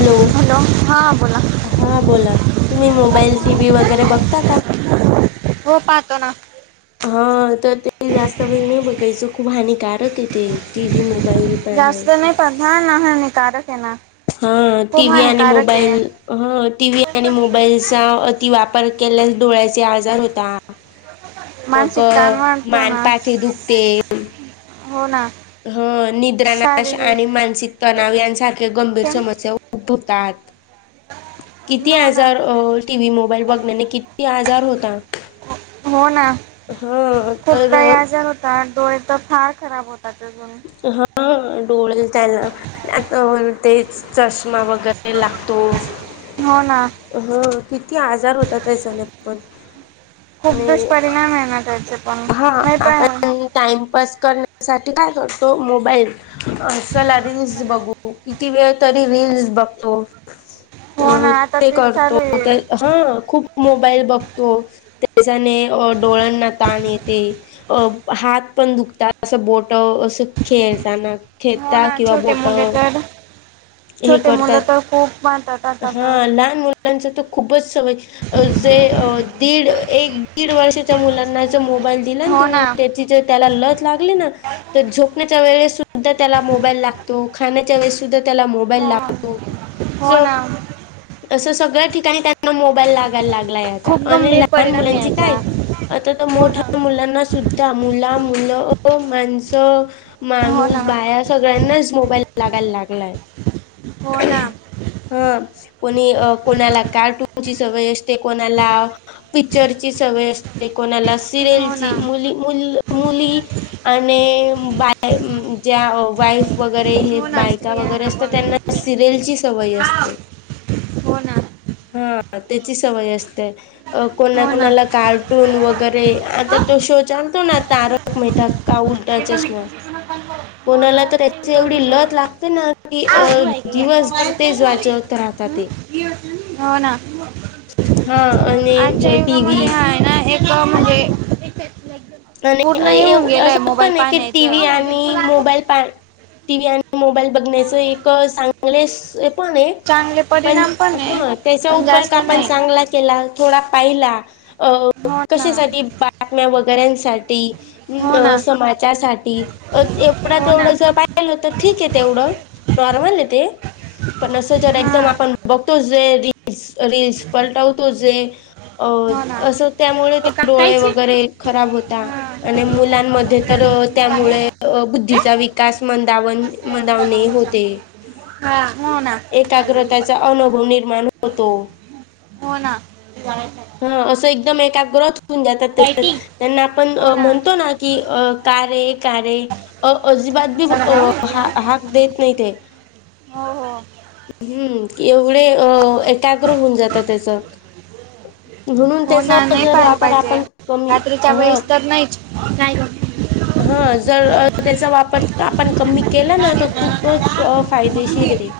Hello हा बोला हा बोला तुम्ही मोबाईल, टी व्ही वगैरे बघता का? हो पाहतो ना. हा तर ते जास्त वेळ नाही बघायचं खूप हानिकार [unintelligible] ते टीव्ही, मोबाईल जास्त पाहण्याच नाही पाहत हा ना हानिकारक आहे ना हा खूप टी व्ही, आणि हानिकारक आहे मोबाईल ह टीव्ही, आणि मोबाईलचा अति वाप पर केल्यास डोळ्याचे आजार होता. मग मानसिक ताण वाढतो ना मानपाठे दुखते. हो ना. ह निद्रानाश, आणि शारीरिक मानसिक तणाव, यांसारख्या गंभीर समस्या उद्भवतात. किती हो ना आजार अ टीव्ही मोबाईल बघण्याने किती आज जार होता. हो ना. हा खूप त तर याज होतात. डोळे तर फार खराब होत [unintelligible] डोळल त्याला [unintelligible] ते चश मा वगैरे लागतो, हो ना ह किती आजार होता त्याच्याने. पण खूप आणि दुष्परिणाम आहे ना त्याच. नाही पायुन. पस करण्यासाठी काय करतो, मोबाईल अ चला रील्स बघू किती वेळ तरी रिल्स बघतो. हो ना अ आता ते तेच चालू करतो आहे ह खूप मोबाईल बघतो. चने ओ डोळण. ताण येते, अ हात पण दुखतात, असं बोट असं. खेळताना, हो खेळता ना किंवा छोटे बोट मुले तर हे छोटे मुलं करतात. तर खूप मानतात आता ह तर लहान मुलं. मच त खूपच सवय अ जे दीड, एक दीड वर्षाच्या मुलांना च मोब काल दिला ना तुम्ही त्याची जर त्याला लत लागली ना तर झोपणे. त्या वेळस सु सुद्धा त्याला मोबाईल लागतो खाण्याच्या वेळेस सुद्धा त्याला मोबाईल हो लागतो हो च ना असं सगळ्या ठिकाणी त्यानी. अन मोबाईल लागायला लागलाय आता खूप आणि गंभीर लहान परिणाम मुलांची याचा काय आता तर हो ना मोठ्या मुलांना सुद्धा मुला मुलं तो माणसं हो ना माणूस बाया सगळ्यांनाच मोबाईल लागायला लागलाय. हो ना ह कोणी कोणाला कार्टूनची सवय असते कोणाला पिक्चरची सवय असते कोणाला हो ना सिरियलची मुली मुली आणि बाय बा बा ज्या वाईस. वगैरे हे हो ना बायका वगैरे स्त्रियांना असत पण त्यांना सिरियल ची सवय असते. हो ना ते हा. आत. त्याची सवय असते कोणा हो ना कोणाला कार्टून वगैरे आता हं? तो शो चालतो ना तार. तारक मेहता का उलटा चष्म कोणाला तर त्याची एवढी लत लागते ना की अ दिवसभर तेच वाच चत राहतात ते हो ना. हा आजच्या आणि टीव्ही युगामध्ये हा आहे ना एक क म्हणजे लग्न अ तुम ऐऊ असं पण आहे की टी व्ही आणि मोबाईल पाहू. टी व्ही आणि मोबाईल. बघण्याच एक सांग. पुलिस. तसपण ये चांगले पण परिणाम आहे हा त्याचा पण उपाय जास्त आपण नाही चांगला केला थोडा पाहिला अ हो ना कशासाठी बातम्या बघतो. करेन. साठी हो ना समाजासाठी हो ना एवढतेवढ जर पाहिलं तर ठीक आहे तेवढ नॉर्मल ते पण अस जर हां एकदम आपण बघतो जे दि अस रिळस पलटवतो जे अअ हो ना असं त्यामुळे हो का डोळे कायची वगैरे खराब होत. हां आणि मुलांमध्ये तर हे? त्यामुळे बुद्धीचा विका असमन [unintelligible] मवणे होते हां हो ना एकाग्रतेचा अनुभव निर्माण होतो हो ना हा असं एकदम एक एकाग्र जातात [inaudible] लाइटिंग त्यांना म्हणतो ना की, का रे? कार रे? अजिबात बी हो हाक देत नाही ते हो [inaudible] की पुढे एकाग्र होऊन जात त्याच म्हणून हो ना त्याचा नाही जर पाहायला वापर पाहिजे आपण कमी रात्रीच्या हा.. वेळेस [inaudible] काय [unintelligible] हा जर त्याचा वापर आपण कमी केला ना तर खूपच फायदेशीर आहे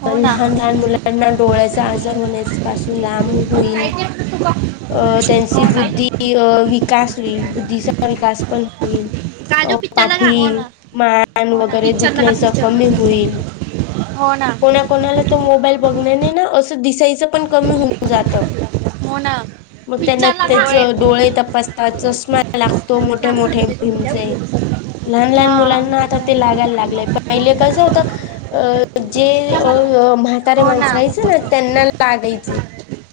हो ना लहान लहान मुलांना डोळ्याचा आजार होण्यास पासू [unintelligible] होईल काय ते तुका? अं त्यांची हो ना बुद्धी अ विकास होईल बुद्धीचा विकास पण होईल अ काजू पिक्चरला का हो पाठी ना मान हो ना वगैरे पिक्चरला का दुखण्याचा कमी पिक्चर होईल. हो ना कोणा? कोणाला? त मोबाईल बघ नाही ना. त दिसायचं पण कमी होऊन जातं. हो ना मग त्यांना पिक्चरला का त्याच डोळे तपासतात चषमा लागतो. हा मोठे मोठे बींगचे लहान लहान मुलांना आता ते लागायला लागलेय पहिले कस होत अ, जे हो अ म्हातारे माणसं राहायचे ना त्यांना लागायचे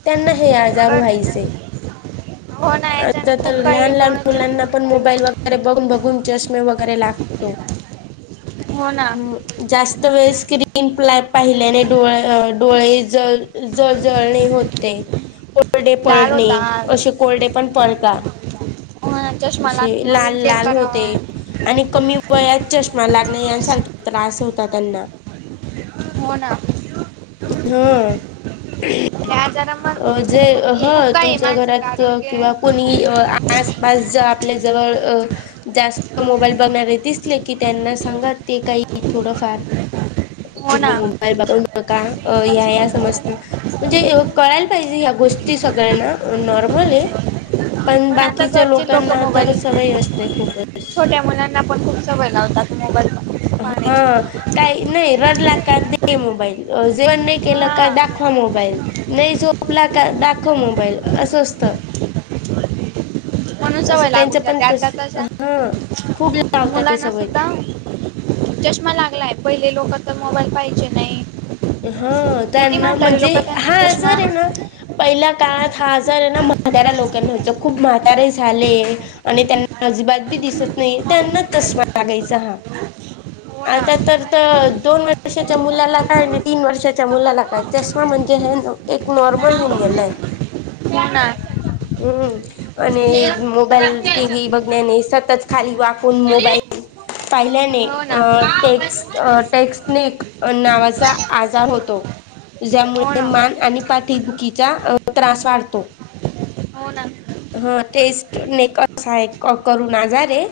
त्यांना हे आजार पण व्हायचे हो ना याच्याने आता खूप तर काही लहान लहान डोळ्याचे मुलांना पण मोबाईल वग अरे बघून बघून जास् वगैरे लागतो हो ना [inaudible] जास्त वेळ [unintelligible] पाहिल्याने डो डोळे ज जजळणे होते. कोरडे लाल पडणे होतात अशीे कोरडे [unintelligible] हो ना चष्मा लागतो [unintelligible] लाल अजून चेक लाल होते करावा आणि कमी वयात चष्मा लागणे यांसारखे त्रास होतात [unintelligible] ना [unintelligible] हो ना त्या आजारा मग ह ज खूप ह काही आहे तुमच्या मानसिक घरात आरोग्य किंवा कोणीही आसपास आपल्या जवळ जास्त मोबाईल बघणार येतेस की त्यांना सांगात ते काही थोडं फार हो किवा ना मोबाईल का या या समस्त म्हणजे कळायला पाहिजे ह्या गोष्टी सगळ्यांना नॉर्मल ये. पण आता बाकीच्या घरचे लोक लोकांना तर मोबाईल सवय असते खूपच छोट्या मुलांना पण खूप सवय लावतात मोबाईल नं हा काही नाही रडला का दे मोबाईल जेवण नाही केलं हा का दाखवा मोबाईल नही झोपला का दाखव मोबाईल असं असत म्हणून सवय लागून जाते आता तशा हा खूप लावतात ते मुलांना सवय सुद्धा चष्मा लागलाय पहिले लोक तर मोबाईल पाहाचे नाही. ह किती त्यांना म्हातारे म्हणजे लोक त्यांना हा चष्मा आजार ये ना पहिल्या काळात हा आजार हाय ना म्हातारा लोकांना व्हायच खूप म्हातारे झाले आणि त्यांना अजिबात बी दिसत नाही त्यांना चष्मा लागायचा हा हो ना आता तर त दोन वर्षाच्या मुलाला काय नाही तीन वर्षाच्या मुलाला काय चष्मा म्हणजे हे एक नॉर्मल होऊन गेलय. हो ना हम्म हो ना आणि हो ना मोबाईल टी व्ही बघण्याने सतत खाली वाकून हो मोबाईल पाहिल्याने ना टेक्स् टेक्स्टनिक नावाचा आजार होतो ज्यामुळे मान आणि पाठीदुखीचा त्रास वाढतो. ह टेस्ट नेकर हा एक करून आजार ये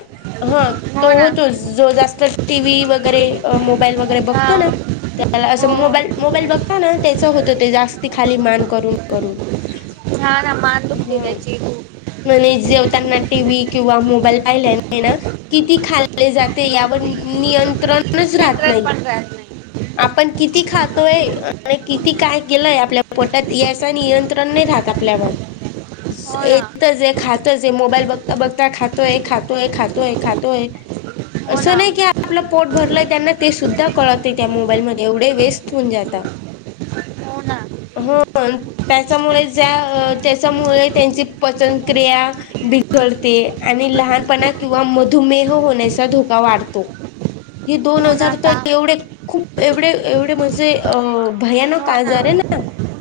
ह तो हो ना होतो जो जास्त टी व्ही वगैरे मोबाईल वगैरे हा बघतो ना त्याला हो असं हो मोबाल मोबाईल बघता ना त्याच होतं ते जास्त खाली मान करून करून हा ना मान दुखते त्याची खूप तांना टी व्ही किंवा मोबाईल पाहिल्याने ना किती खाल्ले जाते यावर नियंत्रणच राह नियंत्रण पण राहत नाही. आपण किती खातोय आणि किती काय केलंय आपल्या पोटात याचा नियंत्रण नाही राहत आपल्यावर हो ना येतच ये खातच ये मोबाईल बघता बघता खातोय खातोय खातोय खातोय हो असं ना नाही की आपलं पोट भरलंय त्यांना ते सुद्धा कळत ते त्या मोबाल मध्ये एवढे वेस्त होऊन जाता हो ना हो त्याच्यामुळे ज्या त्याच्यामुळे त्यांची पचनक्रिया बिघडते आणि लहानपणा किंवा मधुमेह होण्याचा धोका वाढतो हे दोन हो ना आजार तर ताप एवढे खूप एवढे एवढे म्हजे अ भयानक आजार हे ना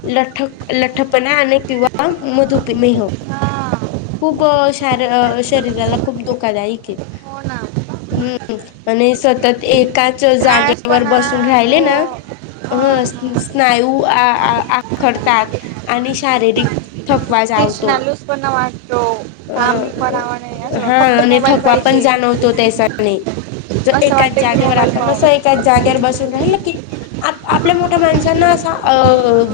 लठ लठ्ठपणा आणि किंवा मधुपेमेह हा खूप शार शरीराला खूप धोकादायिक ये हो ना हम् आणि सतत एकाच च जागे वर आळसपणा बसून राहिले हो ना हा ह हा स स्नायू आ आ आ आखडतात आणि शारीरिक थक तेच ना लूज पण वाढ अ हा वाट- फक्त आणि मोबाईल थकवा पण पाहिजे जाणवतो त्याचाने ज असं एकाच वाटतं की जागेवर मोबाईल आपण असं पाहू एकाच जागेवर बसून राहिल की आप आपल्या मोठ्या माणसांना असं अ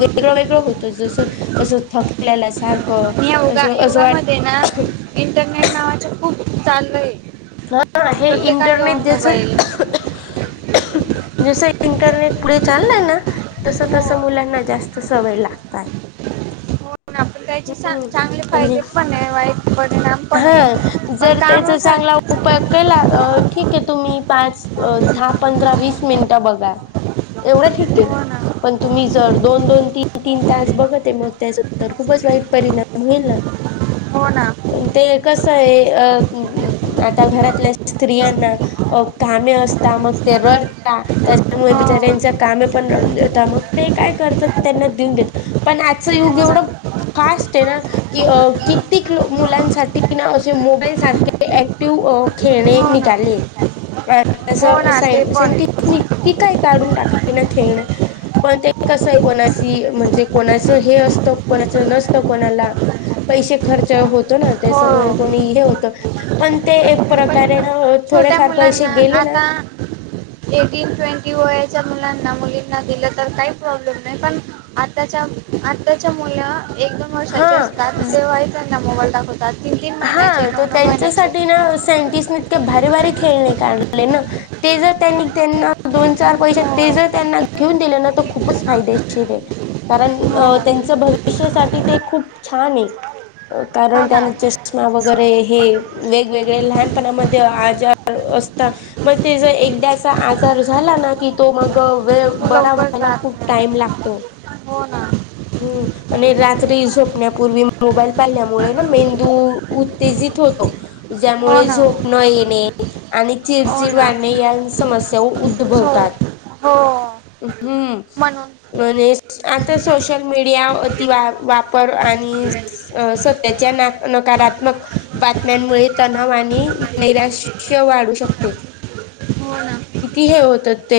वेगळं वेगळं होतो जसं असं थकलेल्या सारखं योगा असं असं योगामध्ये ना वाट इंटरनेट नावाच खूप चालय हा हे इंटरनेट जस जस इंटरनेट पुढे चाललय ना तस हो तस मुलांना जास्त सवय लागताय. हो ना त्याचे हम्म चांगले आणि फायदे पण आहे, वाईट परिणाम पण हा आहे पण जर त्याचा कामच चांगला अस उपाय केला अ, ठीक आहे [unintelligible] तुम्ही पाच अ धा पंधरा वीस. मिनट बघा येवडे ठीक हे हो ना पण तुम्ही जर दोन-दोन तिन-तिन तास बघत हे मग त्याच उत खूपच वाईट परिणाम होईल ना, हो ना पण ते कसं आहे अ आता घरातल्या स्त्रियांना कामे असता मग ते रडता त्याच्यामुळे हो बिचाऱ्यांच्या कामे पण रहुन जेत मग ते काय करतात त्यांना देऊन देत पण आजचं युग हो ना एवढं. फास्ट टेना की अ की कित्येक मुलांसाठी ना असे मोबाईल सारखे ऍक्टिव्ह खेळणे हो ना निघाले [inaudible] अस हो ना साई ते पण [inaudible] की काय काढून टाकले ना खेळण पण ते कसं आहे, कोणाची म्हणजे कोणाचं हे असतं. कोणाच नसतं कोणाला पैसे खर्च होतो ना? हो त्यास्यामुळे कोणी हे होतं पण ते एक पण प्रकारे ना छोट्या थोडेफार पैसे मुलांना गेले ना आता एटिन ट्वेंटी वेन च्या मुलांना मुलींना दिलं तर काही प्रॉब्लेम नाही पण आताच्या आताच्या मुला एक दोन हा वर्षाचे असतात तेव्हा त्यांना मोबाईल दाखवतात तीन तीन महिन्याचे हा तर नऊ नऊ त्यांच्यासाठी महिन्याचे ना सायंटिस्ट मी इतक्या भारी भारीे के खेळणी काढले ना, ते जर त्यांनी त्यांना दोन-चार पैसे हो ते जर त्यांना घेऊन दिले ना खूपच फायदेशीर आहे कारण हो अ त्यांच भविष्यासाठी ते खूप छान हे हो कारण ना त्यानचे सु छया वगैरे हे वेगवेगळे लहानपणामध्ये आजार असतात मग ते ज एकदासा आजार झाला ना कि तो मग अ वेळ तो बरा लवकर व्हायला जात खूप टाइम नाही लाग तो हो ना हम आणि रात्री झोपण्यापूर्वी मोबाईल पाहील्यामुळे में तु उत्तेजित होतो हो ज्यामुळे ना झोप न येणे आणि चिडचिड ना वाणे यान समस्या [unintelligible] हो हो [unintelligible] म्हणून हम् आणि आता सोशल मीडिया अतिवा वापर आणि सत्याच्या ना नकारात्मक बातम्यांमुळे तणाव आणि नैराश्य वाढू शकते. हो ना किती हे होत ते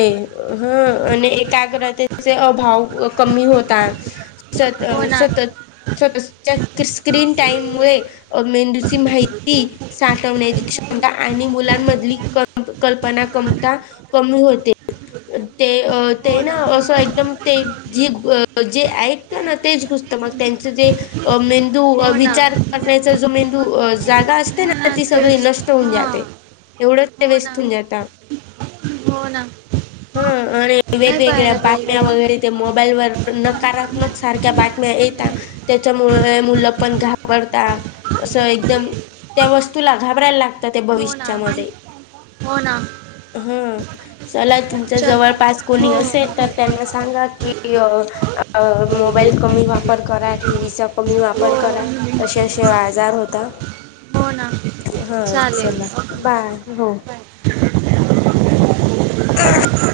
हं आणि एकाग्रतेचे अभाव कमी होता सतत हो अ ना सतत स्वता च्या क्रीस स्क्रीन टाइम मुळे अ मेंदूची माहिती साठवण्याची क्षमता आणि मुलांमधली क कल्पना कमी ता कमी होते ते ना अस एकदम ते ज जे ऐकत ना तेच सूचत मग त्यांचे जे मेंदू हो ना विचार करण्याचा जो मेंदू जागा असते ना. अ हां ती सगळी तेच नष्ट होऊन हां जाते एवढंच ते हो ना व्यस्त होऊन जाता हो ना ह आणि नाही वेगवेगळ्या पाहिलं बातम्या पाहिजे वगैरे ते मोबाईल वर नकारात्मक सारख्या बातम्या येता त्याच्यामुळे मुलं पण घाबरता असं एकदम त्या वस्तूला घाबरायला लागता ते हो ना भविष्यामध्ये. हो ना हं चला तुमच्या चल जवळ पास हो कोणी असेल तर त्यांना सांगा की अ मोबाईल कमी वापर करा टीव्हीचा कमी हो वापर करा असे असे आजार होता. हो ना हा चालेल चला बाय. हो. [inaudible]